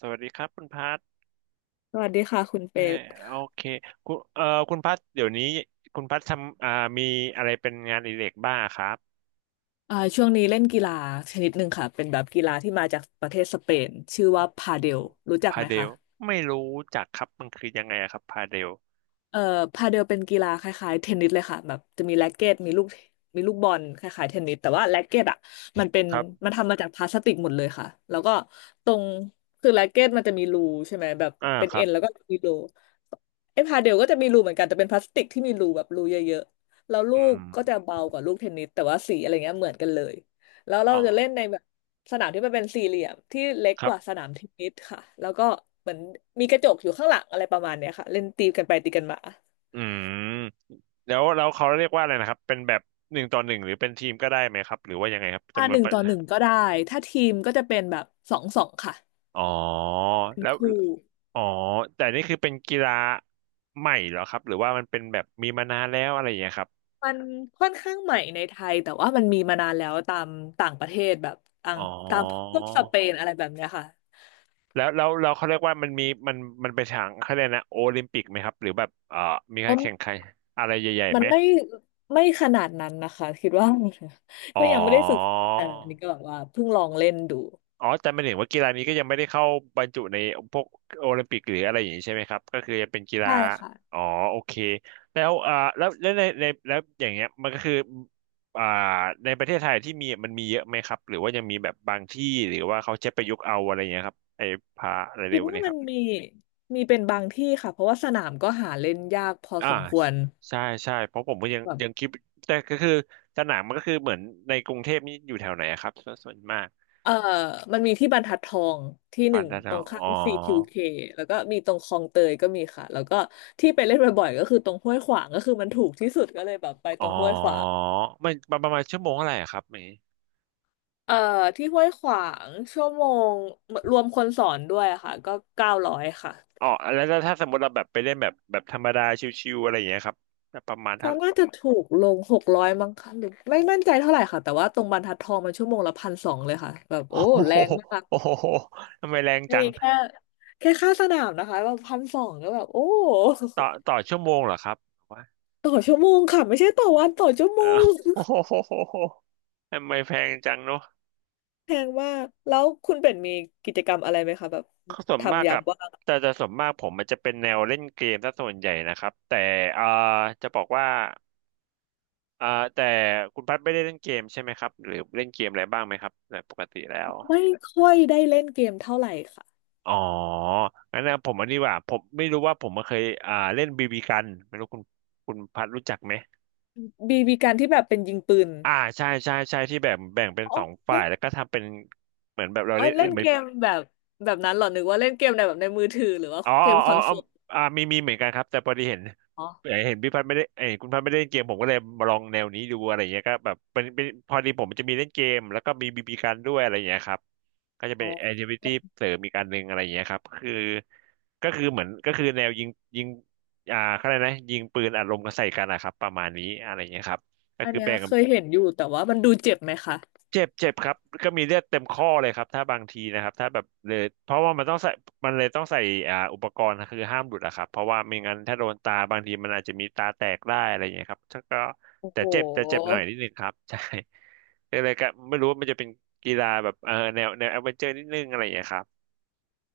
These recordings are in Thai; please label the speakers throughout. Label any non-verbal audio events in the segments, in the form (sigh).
Speaker 1: สวัสดีครับคุณพัท
Speaker 2: สวัสดีค่ะคุณเป็
Speaker 1: แม่
Speaker 2: ด
Speaker 1: โอเคคุณคุณพัทเดี๋ยวนี้คุณพัททำมีอะไรเป็นงานอดิเรกบ้างครับ
Speaker 2: ช่วงนี้เล่นกีฬาชนิดหนึ่งค่ะเป็นแบบกีฬาที่มาจากประเทศสเปนชื่อว่าพาเดลรู้จัก
Speaker 1: พา
Speaker 2: ไหม
Speaker 1: เด
Speaker 2: คะ
Speaker 1: ลไม่รู้จักครับมันคือยังไงอะครับพาเดล
Speaker 2: เอ่อพาเดลเป็นกีฬาคล้ายๆเทนนิสเลยค่ะแบบจะมีแร็กเกตมีลูกมีบอลคล้ายๆเทนนิสแต่ว่าแร็กเกตอ่ะมันเป็น
Speaker 1: ครับ
Speaker 2: มันทำมาจากพลาสติกหมดเลยค่ะแล้วก็ตรงคือแร็กเกตมันจะมีรูใช่ไหมแบบ
Speaker 1: อ่า
Speaker 2: เป็น
Speaker 1: ครั
Speaker 2: เอ็
Speaker 1: บ
Speaker 2: นแล้วก็มีรูไอ้พาเดลก็จะมีรูเหมือนกันแต่เป็นพลาสติกที่มีรูแบบรูเยอะๆแล้วลู
Speaker 1: อื
Speaker 2: ก
Speaker 1: ม
Speaker 2: ก็จะเบากว่าลูกเทนนิสแต่ว่าสีอะไรเงี้ยเหมือนกันเลยแล้วเรา
Speaker 1: อ๋อ
Speaker 2: จะเล่นในแบบ สนามที่มันเป็นสี่เหลี่ยมที่เล็ก
Speaker 1: ค
Speaker 2: ก
Speaker 1: รับ
Speaker 2: ว่าสนามเทนนิสค่ะแล้วก็เหมือนมีกระจกอยู่ข้างหลังอะไรประมาณเนี้ยค่ะเล่นตีกันไปตีกันมา
Speaker 1: อืมแล้วเขาเรียกว่าอะไรนะครับเป็นแบบหนึ่งต่อหนึ่งหรือเป็นทีมก็ได้ไหมครับหรือว่ายังไงครับจำน
Speaker 2: ห
Speaker 1: วน
Speaker 2: นึ่ง
Speaker 1: ประ
Speaker 2: ต่อหนึ่งก็ได้ถ้าทีมก็จะเป็นแบบสองสองค่ะ
Speaker 1: อ๋อ
Speaker 2: เป็น
Speaker 1: แล้ว
Speaker 2: คู่
Speaker 1: อ๋อแต่นี่คือเป็นกีฬาใหม่เหรอครับหรือว่ามันเป็นแบบมีมานานแล้วอะไรอย่างเงี้ยครับ
Speaker 2: มันค่อนข้างใหม่ในไทยแต่ว่ามันมีมานานแล้วตามต่างประเทศแบบต่าง
Speaker 1: อ๋อ
Speaker 2: ตามพวกสเปนอะไรแบบเนี้ยค่ะ
Speaker 1: แล้วล้เขาเรียกว่ามันมีมันมันไปนทางเขาเรียกนะโอลิมปิกไหมครับหรือแบบมีกา
Speaker 2: อ๋อ
Speaker 1: รแข่งขันอะไรใหญ่ๆ
Speaker 2: มัน
Speaker 1: ไหม
Speaker 2: ไม่ขนาดนั้นนะคะคิดว่า (laughs)
Speaker 1: อ๋อ
Speaker 2: ก็ยังไม่ได้ฝึกแต่อันนี้ก็แบบว่าเพิ่งลองเล่นดู
Speaker 1: อ๋อแต่ไม่เห็นว่ากีฬานี้ก็ยังไม่ได้เข้าบรรจุในพวกโอลิมปิกหรืออะไรอย่างนี้ใช่ไหมครับก็คือจะเป็นกีฬา
Speaker 2: ใช่ค่ะ
Speaker 1: อ๋อโอเคแล้วแล้วในแล้วอย่างเงี้ยมันก็คืออ่าในประเทศไทยที่มีมันมีเยอะไหมครับหรือว่ายังมีแบบบางที่หรือว่าเขาใช้ประยุกต์เอาอะไรอย่างเงี้ยครับไอ้พาอะไร
Speaker 2: คิ
Speaker 1: เร็
Speaker 2: ด
Speaker 1: ว
Speaker 2: ว่า
Speaker 1: เนี่ยค
Speaker 2: มัน
Speaker 1: รับ
Speaker 2: มีเป็นบางที่ค่ะเพราะว่าสนามก็หาเล่นยากพอ
Speaker 1: อ่า
Speaker 2: สมควร
Speaker 1: ใช่ใช่เพราะผมก็ยัง
Speaker 2: แบบ
Speaker 1: ยังคิดแต่ก็คือสนามมันก็คือเหมือนในกรุงเทพนี่อยู่แถวไหนอะครับส่วนมาก
Speaker 2: เออมันมีที่บรรทัดทองที่ห
Speaker 1: บา
Speaker 2: นึ่
Speaker 1: ง
Speaker 2: ง
Speaker 1: นา
Speaker 2: ต
Speaker 1: นา
Speaker 2: รง
Speaker 1: อ๋
Speaker 2: ข้า
Speaker 1: อ
Speaker 2: ม CQK แล้วก็มีตรงคลองเตยก็มีค่ะแล้วก็ที่ไปเล่นบ่อยๆก็คือตรงห้วยขวางก็คือมันถูกที่สุดก็เลยแบบไปต
Speaker 1: อ๋อ
Speaker 2: รงห้วยขวาง
Speaker 1: มันประประมาณชั่วโมงเท่าไหร่อะครับเมย์
Speaker 2: เอ่อที่ห้วยขวางชั่วโมงรวมคนสอนด้วยอะค่ะก็เก้าร้อยค่ะ
Speaker 1: อ๋อแล้วถ้าสมมติเราแบบไปเล่นแบบธรรมดาชิวๆอะไรอย่างเงี้ยครับประมาณ
Speaker 2: ก็
Speaker 1: เท่า
Speaker 2: น่าจะถูกลงหกร้อยมั้งค่ะหรือไม่มั่นใจเท่าไหร่ค่ะแต่ว่าตรงบรรทัดทองมันชั่วโมงละพันสองเลยค่ะแบบ
Speaker 1: โอ้
Speaker 2: โอ้แร
Speaker 1: โห
Speaker 2: งมาก
Speaker 1: โอ้โหทำไมแรง
Speaker 2: อัน
Speaker 1: จัง
Speaker 2: นี้แค่แค่ค่าสนามนะคะแบบพันสองก็แบบโอ้ (laughs)
Speaker 1: ต่อชั่วโมงเหรอครับว่า
Speaker 2: ต่อชั่วโมงค่ะไม่ใช่ต่อวันต่อชั่ว
Speaker 1: เอ
Speaker 2: โม
Speaker 1: อ
Speaker 2: ง
Speaker 1: โอ้
Speaker 2: (laughs)
Speaker 1: โหทำไมแพงจังเนอะ
Speaker 2: แพงมากแล้วคุณเป็นมีกิจกรรมอะไรไหมคะแบบ
Speaker 1: ส่วนมาก
Speaker 2: ทำยา
Speaker 1: กั
Speaker 2: ม
Speaker 1: บ
Speaker 2: ว่าง
Speaker 1: แต่จะส่วนมากผมมันจะเป็นแนวเล่นเกมซะส่วนใหญ่นะครับแต่เอ่าจะบอกว่าเอ่าแต่คุณพัดไม่ได้เล่นเกมใช่ไหมครับหรือเล่นเกมอะไรบ้างไหมครับในปกติแล้ว
Speaker 2: ไม่ค่อยได้เล่นเกมเท่าไหร่ค่ะ
Speaker 1: อ๋องั้นนะผมอันนี้ว่าผมไม่รู้ว่าผมเคยเล่นบีบีกันไม่รู้คุณพัดรู้จักไหม
Speaker 2: บีบีการที่แบบเป็นยิงปืน
Speaker 1: อ่าใช่ใช่ใช่ที่แบบแบ่งเป็น
Speaker 2: อ๋อ
Speaker 1: สองฝ่า
Speaker 2: เล่
Speaker 1: ย
Speaker 2: น
Speaker 1: แล้วก็ทำเป็นเหมือนแบบเรา
Speaker 2: อ๋อ
Speaker 1: เล่น
Speaker 2: เล่น
Speaker 1: เหมือ
Speaker 2: เก
Speaker 1: น
Speaker 2: มแบบแบบนั้นเหรอนึกว่าเล่นเกมในแบบในมือถือหรือว่า
Speaker 1: อ๋อ
Speaker 2: เกมค
Speaker 1: อ๋อ
Speaker 2: อน
Speaker 1: อ๋
Speaker 2: โซ
Speaker 1: อออ
Speaker 2: ล
Speaker 1: มีเหมือนกันครับแต่พอดีเห็น
Speaker 2: อ๋อ
Speaker 1: เห็นพี่พัดไม่ได้เอ้ยคุณพัดไม่ได้เล่นเกมผมก็เลยมาลองแนวนี้ดูอะไรเงี้ยก็แบบเป็นพอดีผมจะมีเล่นเกมแล้วก็มีบีบีกันด้วยอะไรเงี้ยครับก็จะ
Speaker 2: อ๋
Speaker 1: เป็
Speaker 2: อ
Speaker 1: นแอคทิวิตี้เสริมอีกอันหนึ่งอะไรเงี้ยครับคือก็คือแนวยิงเขาเรียกนะยิงปืนอัดลมกันใส่กันนะครับประมาณนี้อะไรเงี้ยครับก็
Speaker 2: อัน
Speaker 1: คือ
Speaker 2: เนี้ย
Speaker 1: แบ่ง
Speaker 2: เคยเห็นอยู่แต่ว่ามันดูเจ็บไหมคะ
Speaker 1: เจ็บเจ็บครับก็มีเลือดเต็มข้อเลยครับถ้าบางทีนะครับถ้าแบบเลยเพราะว่ามันต้องใส่มันเลยต้องใส่อุปกรณ์คือห้ามหลุดอะครับเพราะว่าไม่งั้นถ้าโดนตาบางทีมันอาจจะมีตาแตกได้อะไรอย่างเงี้ยครับถ้าก็
Speaker 2: โอ้
Speaker 1: แต่
Speaker 2: โห
Speaker 1: เจ็บแต่เจ็บหน่อยนิดนึงครับ (laughs) ใช่ก็เลยก็ไม่รู้ว่ามันจะเป็นกีฬาแบบเออแนวแอดเวนเจอร์นิดนึงอะไรอย่างเงี้ยครับ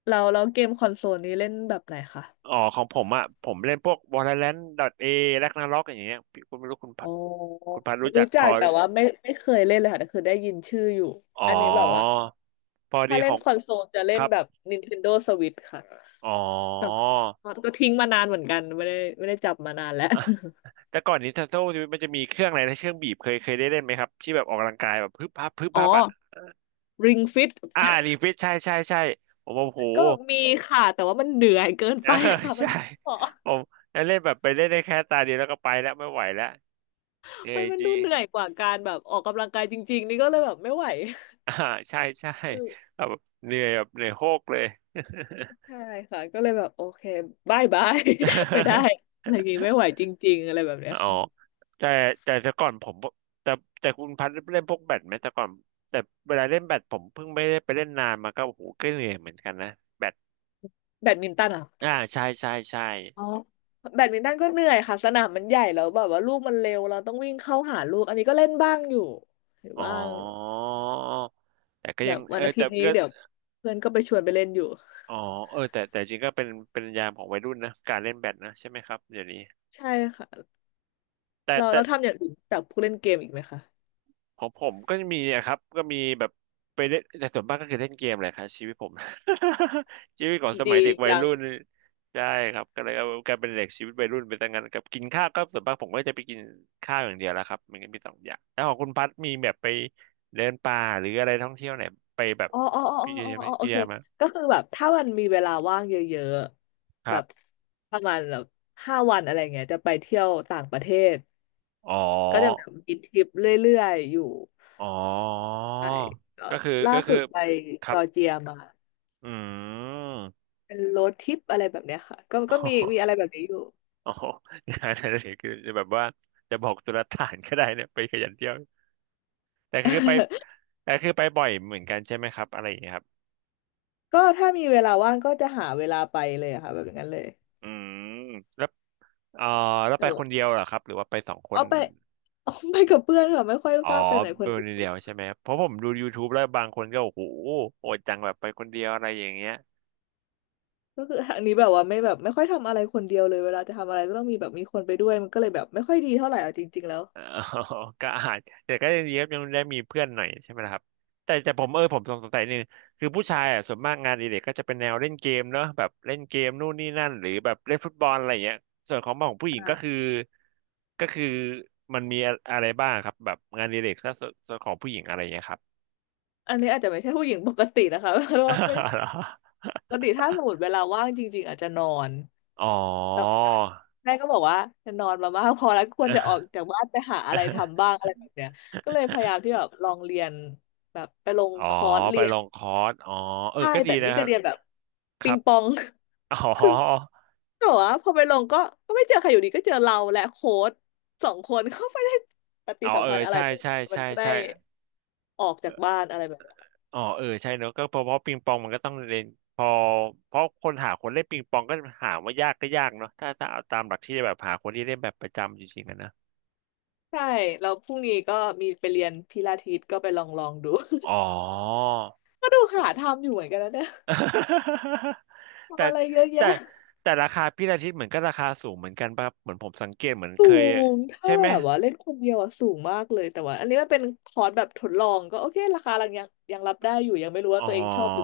Speaker 2: เราเราเกมคอนโซลนี้เล่นแบบไหนคะ
Speaker 1: อ๋อของผมอะผมเล่นพวก Valorant .A Ragnarok อย่างเงี้ยพี่คุณไม่รู้คุณพั
Speaker 2: โอ้
Speaker 1: ดคุณพัดรู้จั
Speaker 2: รู้
Speaker 1: กพ
Speaker 2: จั
Speaker 1: อ
Speaker 2: ก (laughs) แต่ว่าไม่เคยเล่นเลยค่ะแต่คือได้ยินชื่ออยู่
Speaker 1: อ๋
Speaker 2: อั
Speaker 1: อ
Speaker 2: นนี้แบบว่า
Speaker 1: พอ
Speaker 2: ถ้า
Speaker 1: ดีข
Speaker 2: เล่น
Speaker 1: อง
Speaker 2: คอนโซลจะเล่
Speaker 1: ค
Speaker 2: น
Speaker 1: รับ
Speaker 2: แบบ Nintendo Switch ค่ะ
Speaker 1: อ๋อ
Speaker 2: แต่ว่าก็ทิ้งมานานเหมือนกันไม่ได้จับมานานแล้ว
Speaker 1: แต่ก่อน Nintendo มันจะมีเครื่องอะไรนะเครื่องบีบเคยได้เล่นไหมครับที่แบบออกกำลังกายแบบพึบพับพึบ
Speaker 2: อ๋อ
Speaker 1: พับอ่ะ
Speaker 2: Ring Fit
Speaker 1: อ่ารีเฟรชใช่ใช่ใช่ผมโอ้โห
Speaker 2: ก็มีค่ะแต่ว่ามันเหนื่อยเกิน
Speaker 1: เออ
Speaker 2: ไป
Speaker 1: (laughs)
Speaker 2: ค่ะมั
Speaker 1: ใช่
Speaker 2: นอ๋อ
Speaker 1: ผมเล่นแบบไปเล่นได้แค่ตาเดียวแล้วก็ไปแล้วไม่ไหวแล้วเหนื่อ
Speaker 2: มั
Speaker 1: ย
Speaker 2: นมัน
Speaker 1: จ
Speaker 2: ดู
Speaker 1: ริง
Speaker 2: เหนื่อยกว่าการแบบออกกำลังกายจริงๆนี่ก็เลยแบบไม่ไหว
Speaker 1: (laughs) อ่าใช่ใช่
Speaker 2: อืม
Speaker 1: แบบเหนื่อยโฮกเลย
Speaker 2: ใช่ค่ะก็เลยแบบโอเคบายบาย (laughs) ไม่ได้อะไรอย่างงี้ไม่ไหวจริงๆอะไรแบบ
Speaker 1: (laughs)
Speaker 2: เนี้ย
Speaker 1: อ๋อ
Speaker 2: ค่ะ
Speaker 1: แต่แต่แต่ก่อนผมแต่แต่คุณพัดเล่นพวกแบดไหมแต่ก่อนแต่เวลาเล่นแบดผมเพิ่งไม่ได้ไปเล่นนานมาก็โอ้โหก็เหนื่อยเหมือนกันนะแบด
Speaker 2: แบดมินตันอ่ะ
Speaker 1: อ่าใช่ใช่ใช่
Speaker 2: อ๋อแบดมินตันก็เหนื่อยค่ะสนามมันใหญ่แล้วแบบว่าลูกมันเร็วเราต้องวิ่งเข้าหาลูกอันนี้ก็เล่นบ้างอยู่เห็น
Speaker 1: อ๋อ
Speaker 2: บ้าง
Speaker 1: แต่ก็
Speaker 2: แบ
Speaker 1: ยัง
Speaker 2: บวั
Speaker 1: เอ
Speaker 2: น
Speaker 1: อ
Speaker 2: อาทิ
Speaker 1: แต่
Speaker 2: ตย์นี้
Speaker 1: ก็
Speaker 2: เดี๋ยวเพื่อนก็ไปชวนไปเล่นอยู่
Speaker 1: อ๋อเออแต่จริงก็เป็นยามของวัยรุ่นนะการเล่นแบดนะใช่ไหมครับเดี๋ยวนี้
Speaker 2: ใช่ค่ะ
Speaker 1: แต่
Speaker 2: เรา
Speaker 1: แต่
Speaker 2: เราทำอย่างอื่นจากพวกเล่นเกมอีกไหมคะ
Speaker 1: ของผมก็มีอะครับก็มีแบบไปเล่นแต่ส่วนมากก็คือเล่นเกมแหละครับชีวิตผม (laughs) ชีวิตของสมัย
Speaker 2: ดี
Speaker 1: เด็กวัย
Speaker 2: จัง
Speaker 1: รุ่นใช่ครับก็เลยเอากลายเป็นเด็กชีวิตวัยรุ่นไปตั้งงั้นกับกินข้าวก็ส่วนมากผมก็จะไปกินข้าวอย่างเดียวแล้วครับมันก็มีสองอย่างแล้วของคุณพัดมีแบบไปเดินป่าหรืออะไรท่องเที่ยวไหนไปแบบ
Speaker 2: อ๋ออ๋ออ๋
Speaker 1: พี่
Speaker 2: อ
Speaker 1: เยี่
Speaker 2: อ๋อ
Speaker 1: ยม
Speaker 2: อ๋อโอ
Speaker 1: เยี่ย
Speaker 2: เค
Speaker 1: มไหมา
Speaker 2: ก็คือแบบถ้ามันมีเวลาว่างเยอะ
Speaker 1: ค
Speaker 2: ๆแบ
Speaker 1: รั
Speaker 2: บ
Speaker 1: บ
Speaker 2: ประมาณแบบห้าวันอะไรเงี้ยจะไปเที่ยวต่างประเทศ
Speaker 1: อ๋อ
Speaker 2: ก็จะแบบมีทริปเรื่อยๆอยู่
Speaker 1: อ๋อ
Speaker 2: ใช่ก็
Speaker 1: ก็คือ
Speaker 2: ล่า
Speaker 1: ก็คื
Speaker 2: สุ
Speaker 1: อ
Speaker 2: ดไป
Speaker 1: ค
Speaker 2: จ
Speaker 1: รับ
Speaker 2: อร์เจียมา
Speaker 1: อืม
Speaker 2: เป็นโรดทริปอะไรแบบเนี้ยค่ะก็ก็มี
Speaker 1: (laughs)
Speaker 2: อะไรแบบนี้อยู่
Speaker 1: อ๋องานอะไรคือจะแบบว่าจะบอกตุลาฐานก็ได้เนี่ยไปขยันเที่ยวแต่ก็คือไปแต่คือไปบ่อยเหมือนกันใช่ไหมครับอะไรอย่างเงี้ยครับ
Speaker 2: ก็ถ้ามีเวลาว่างก็จะหาเวลาไปเลยอะค่ะแบบอย่างนั้นเลย
Speaker 1: อืมแล้วเอ่อแล้ว
Speaker 2: แต่
Speaker 1: ไปค
Speaker 2: ว่า
Speaker 1: นเดียวเหรอครับหรือว่าไปสองค
Speaker 2: อ๋อ
Speaker 1: น
Speaker 2: ไป (laughs) อ๋อไปกับเพื่อนค่ะไม่ค่อย
Speaker 1: อ๋อ
Speaker 2: กล้าไปไหนค
Speaker 1: ไป
Speaker 2: น
Speaker 1: ค
Speaker 2: เดี
Speaker 1: น
Speaker 2: ยว
Speaker 1: เดียวใช่ไหมเพราะผมดู YouTube แล้วบางคนก็โอ้โหโหดจังแบบไปคนเดียวอะไรอย่างเงี้ย
Speaker 2: ก็คืออันนี้แบบว่าไม่แบบไม่ค่อยทำอะไรคนเดียวเลยเวลาจะทำอะไรก็ต้องมีแบบมีคนไปด้วยมันก็เลยแบบไม่ค่อยดีเท่าไหร่เอาจริงๆแล้ว
Speaker 1: อ๋อ (laughs) ก็อาจแต่ก็ยังดีครับยังได้มีเพื่อนหน่อยใช่ไหมล่ะครับแต่ผมผมสงสัยนึงคือผู้ชายอ่ะส่วนมากงานอดิเรกก็จะเป็นแนวเล่นเกมเนอะแบบเล่นเกมนู่นนี่นั่นหรือแบบเล่นฟุตบอลอะไรอย่างเงี้ยส่วนของผู้หญิงก็คือ
Speaker 2: อ่า
Speaker 1: ก็คือมันมีอะไรบ้างครับแบบงานอดิเรกถ้าส่วนของผู้หญิงอะไรอย่างเงี้ยครับ
Speaker 2: อันนี้อาจจะไม่ใช่ผู้หญิงปกตินะคะ (laughs) เพราะว่าไม่ปกติถ้าสมมติเวลาว่างจริงๆอาจจะนอน
Speaker 1: (laughs) อ๋อ
Speaker 2: แต่ว่าแม่ก็บอกว่าจะนอนมามากพอแล้วควรจะออกจากบ้านไปหาอะไรทำบ้างอะไรแบบเนี้ยก็เลยพยายามที่แบบลองเรียนแบบไปลง
Speaker 1: (laughs) อ๋อ
Speaker 2: คอร์ส
Speaker 1: ไป
Speaker 2: เรีย
Speaker 1: ล
Speaker 2: น
Speaker 1: งคอร์สอ๋อเออ
Speaker 2: ใช่
Speaker 1: ก็ดี
Speaker 2: แต่
Speaker 1: นะ
Speaker 2: นี่
Speaker 1: ค
Speaker 2: จะ
Speaker 1: รับ
Speaker 2: เรียนแบบ
Speaker 1: ค
Speaker 2: ปิ
Speaker 1: รั
Speaker 2: ง
Speaker 1: บ
Speaker 2: ปอง
Speaker 1: (laughs) อ๋อ
Speaker 2: (laughs) คือแต่ว่าพอไปลงก็ไม่เจอใครอยู่ดีก็เจอเราและโค้ชสองคนเขาไม่ได้ปฏิ
Speaker 1: อ๋อ
Speaker 2: สัม
Speaker 1: เออ
Speaker 2: พันธ์อะไร
Speaker 1: ใช่
Speaker 2: แต่
Speaker 1: ใช่
Speaker 2: มั
Speaker 1: ใช่
Speaker 2: นก็ได้
Speaker 1: ใช่
Speaker 2: ออกจากบ้านอะไรแบบเนี้ย
Speaker 1: อ๋อเออใช่เนอะก็เพราะเพราะปิงปองมันก็ต้องเล่นพอเพราะคนหาคนเล่นปิงปองก็หาว่ายากก็ยากเนาะถ้าถ้าเอาตามหลักที่แบบหาคนที่เล่นแบบประจำจริงๆอะนะ
Speaker 2: ใช่แล้วพรุ่งนี้ก็มีไปเรียนพิลาทิสก็ไปลองดู
Speaker 1: อ๋อ
Speaker 2: (laughs) ก็ดูหาทำอยู่เหมือนกันนะเนี่ย
Speaker 1: (laughs) แต่
Speaker 2: ทำอะไรเยอะแยะ
Speaker 1: แต่แต่ราคาพี่อาทิตย์เหมือนก็ราคาสูงเหมือนกันป่ะเหมือนผมสังเกตเหมือน
Speaker 2: สู
Speaker 1: เคย
Speaker 2: งถ้า
Speaker 1: ใช่ไหม
Speaker 2: แบบว่าเล่นคนเดียวอะสูงมากเลยแต่ว่าอันนี้มันเป็นคอร์สแบบทดลองก็โอเคราคายังรับได้อยู่ยังไม่รู้ว่า
Speaker 1: อ๋อ
Speaker 2: ตัวเองชอบหรือ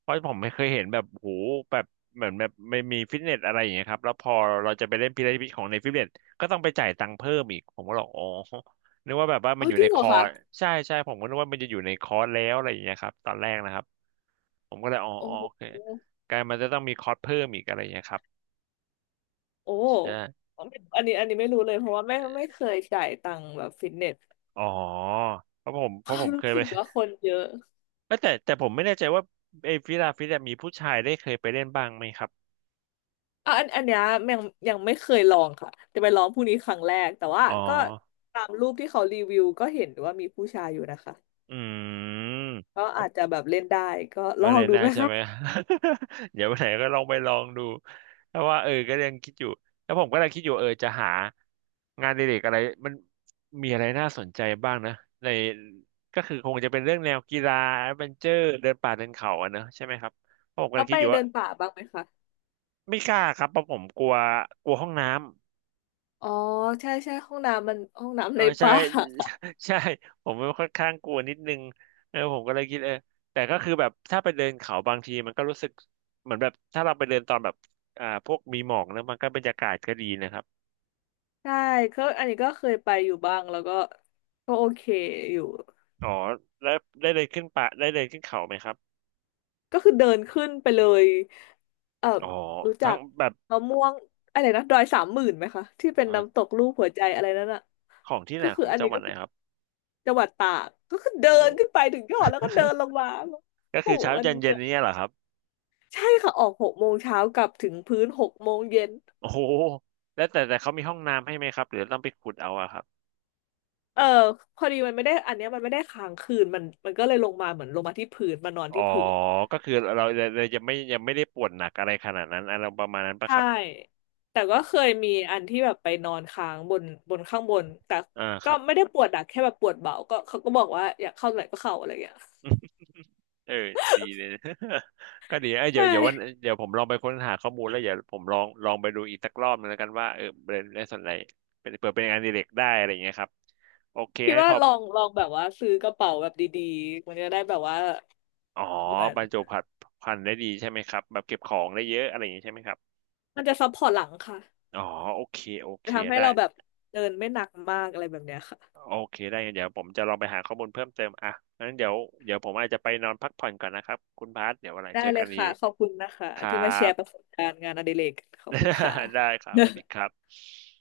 Speaker 1: เพราะผมไม่เคยเห็นแบบโหแบบเหมือนแบบไม่มีฟิตเนสอะไรอย่างเงี้ยครับแล้วพอเราจะไปเล่นพีระมิดของในฟิตเนสก็ต้องไปจ่ายตังค์เพิ่มอีกผมก็บอกอ๋อนึกว่าแบบว่ามัน
Speaker 2: เอา
Speaker 1: อยู่
Speaker 2: จริ
Speaker 1: ใน
Speaker 2: ง
Speaker 1: ค
Speaker 2: เหรอ
Speaker 1: อร์ส
Speaker 2: คะ
Speaker 1: ใช่ใช่ผมก็นึกว่ามันจะอยู่ในคอร์สแล้วอะไรอย่างเงี้ยครับตอนแรกนะครับผมก็เลยอ๋อ
Speaker 2: โอ้
Speaker 1: อ๋อโอเค
Speaker 2: โห
Speaker 1: กลายมันจะต้องมีคอร์สเพิ่มอีกอะไรอย่างเงี้ยครับ
Speaker 2: โอ้
Speaker 1: ใช่
Speaker 2: อันนี้ไม่รู้เลยเพราะว่าไม่เคยจ่ายตังค์แบบฟิตเนส
Speaker 1: อ๋อเพราะผมเค
Speaker 2: รู้
Speaker 1: ยไป
Speaker 2: สึก
Speaker 1: (laughs)
Speaker 2: ว่าคนเยอะ
Speaker 1: เอ้ยแต่แต่ผมไม่แน่ใจว่าไอ้ฟิลาฟิตเนสมีผู้ชายได้เคยไปเล่นบ้างไหมครับ
Speaker 2: อ่ะอันเนี้ยยังยังไม่เคยลองค่ะจะไปลองพรุ่งนี้ครั้งแรกแต่ว่า
Speaker 1: อ๋อ
Speaker 2: ก็ตามรูปที่เขารีวิวก็เห็นว่ามีผู้ชายอยู่นะคะ
Speaker 1: อืม
Speaker 2: ก็อาจจะแบบเล่นได้ก็ลอ
Speaker 1: มา
Speaker 2: ง
Speaker 1: เรียน
Speaker 2: ดู
Speaker 1: ได้
Speaker 2: ไหม
Speaker 1: ใช่
Speaker 2: คะ
Speaker 1: ไหม (laughs) เดี๋ยววันไหนก็ลองไปลองดูแต่ว่าเออก็ยังคิดอยู่แล้วผมก็เลยคิดอยู่เออจะหางานอดิเรกอะไรมันมีอะไรน่าสนใจบ้างนะในก็คือคงจะเป็นเรื่องแนวกีฬาแอดเวนเจอร์เดินป่าเดินเขาอะเนอะใช่ไหมครับเพราะผมกำ
Speaker 2: แล้
Speaker 1: ลั
Speaker 2: ว
Speaker 1: ง
Speaker 2: ไป
Speaker 1: คิดอยู่
Speaker 2: เดิ
Speaker 1: ว่า
Speaker 2: นป่าบ้างไหมคะ
Speaker 1: ไม่กล้าครับเพราะผมกลัวกลัวห้องน้ำ
Speaker 2: อ๋อใช่ใช่ห้องน้ำมันห้อง
Speaker 1: เอ
Speaker 2: น้ำ
Speaker 1: อ
Speaker 2: ใน
Speaker 1: ใช่
Speaker 2: ป่า
Speaker 1: (laughs) ใช่ผมมันค่อนข้างกลัวนิดนึงเออผมก็เลยคิดเออแต่ก็คือแบบถ้าไปเดินเขาบางทีมันก็รู้สึกเหมือนแบบถ้าเราไปเดินตอนแบบพวกมีหมอกแล้วมันก็บรรยากาศก็ดีนะครับ
Speaker 2: (laughs) ใช่ก็อันนี้ก็เคยไปอยู่บ้างแล้วก็ก็โอเคอยู่
Speaker 1: อ๋อแล้วได้เดินขึ้นป่าได้เดินขึ้นเขาไหมครับ
Speaker 2: ก็คือเดินขึ้นไปเลยเอ่อ
Speaker 1: อ๋อ
Speaker 2: รู้จั
Speaker 1: ทั้ง
Speaker 2: ก
Speaker 1: แบบ
Speaker 2: มะม่วงอะไรนะดอยสามหมื่นไหมคะที่เป็น
Speaker 1: เอ่
Speaker 2: น้ำ
Speaker 1: อ
Speaker 2: ตกรูปหัวใจอะไรนั่นอ่ะ
Speaker 1: ของที่ไหน
Speaker 2: ก็คื
Speaker 1: ข
Speaker 2: อ
Speaker 1: อง
Speaker 2: อัน
Speaker 1: จัง
Speaker 2: นี้
Speaker 1: หวั
Speaker 2: ก็
Speaker 1: ดไหน
Speaker 2: คือ
Speaker 1: ครับ
Speaker 2: จังหวัดตากก็คือเดิ
Speaker 1: โอ้
Speaker 2: นขึ้นไปถึงยอดแล้วก็เดินลงมา
Speaker 1: (laughs) ก็
Speaker 2: โอ้
Speaker 1: คือ
Speaker 2: โห
Speaker 1: เช้า
Speaker 2: มัน
Speaker 1: เย็น
Speaker 2: เห
Speaker 1: เย็น
Speaker 2: นื่อย
Speaker 1: นี้เหรอครับ
Speaker 2: ใช่ค่ะออกหกโมงเช้ากลับถึงพื้นหกโมงเย็น
Speaker 1: โอ้โหแล้วแต่เขามีห้องน้ำให้ไหมครับหรือต้องไปขุดเอาอะครับ
Speaker 2: เออพอดีมันไม่ได้อันเนี้ยมันไม่ได้ค้างคืนมันก็เลยลงมาเหมือนลงมาที่พื้นมานอน
Speaker 1: อ๋อ
Speaker 2: ที่พื้น
Speaker 1: ก็คือเราจะไม่ยังไม่ได้ปวดหนักอะไรขนาดนั้นอะไรประมาณนั้นปะค
Speaker 2: ใช่
Speaker 1: รับ
Speaker 2: แต่ก็เคยมีอันที่แบบไปนอนค้างบนข้างบนแต่
Speaker 1: อ่าค
Speaker 2: ก็
Speaker 1: รับ
Speaker 2: ไม่ได้ปวดหนักแค่แบบปวดเบาก็เขาก็บอกว่าอยากเข้าไหนก็เข้าอะไรอย่างเงี้ย
Speaker 1: เออดีเลย (laughs) ก็ดีเอ้ยเดี๋
Speaker 2: ใช่
Speaker 1: ยวเดี๋ยววันเดี๋ยวผมลองไปค้นหาข้อมูลแล้วเดี๋ยวผมลองลองไปดูอีกสักรอบนึงแล้วกันว่าเออเป็นในส่วนไหนเป็นเผื่อเป็นงานอดิเรกได้อะไรอย่างเงี้ยครับโอเค
Speaker 2: คิด
Speaker 1: งั้น
Speaker 2: ว่า
Speaker 1: เขา
Speaker 2: ลองแบบว่าซื้อกระเป๋าแบบดีๆมันจะได้แบบว่า
Speaker 1: อ๋อ
Speaker 2: เหมือน
Speaker 1: บรรจุผัดพันธุ์ได้ดีใช่ไหมครับแบบเก็บของได้เยอะอะไรอย่างเงี้ยใช่ไหมครับ
Speaker 2: มันจะซัพพอร์ตหลังค่ะ
Speaker 1: อ๋อโอเคโอเค
Speaker 2: จะทำให้
Speaker 1: ได้
Speaker 2: เราแบบเดินไม่หนักมากอะไรแบบเนี้ยค่ะ
Speaker 1: โอเคได้งั้นเดี๋ยวผมจะลองไปหาข้อมูลเพิ่มเติมอ่ะงั้นเดี๋ยวผมอาจจะไปนอนพักผ่อนก่อนนะครับคุณพาสเดี๋ยววันไหน
Speaker 2: ได้
Speaker 1: เจอ
Speaker 2: เล
Speaker 1: กั
Speaker 2: ย
Speaker 1: นดี
Speaker 2: ค่ะขอบคุณนะคะ
Speaker 1: ครั
Speaker 2: ที่มาแชร์ประส
Speaker 1: บ
Speaker 2: บการณ์งานอดิเรกขอบคุณค่ะ
Speaker 1: (laughs) ได้ครับสวัสดีครับ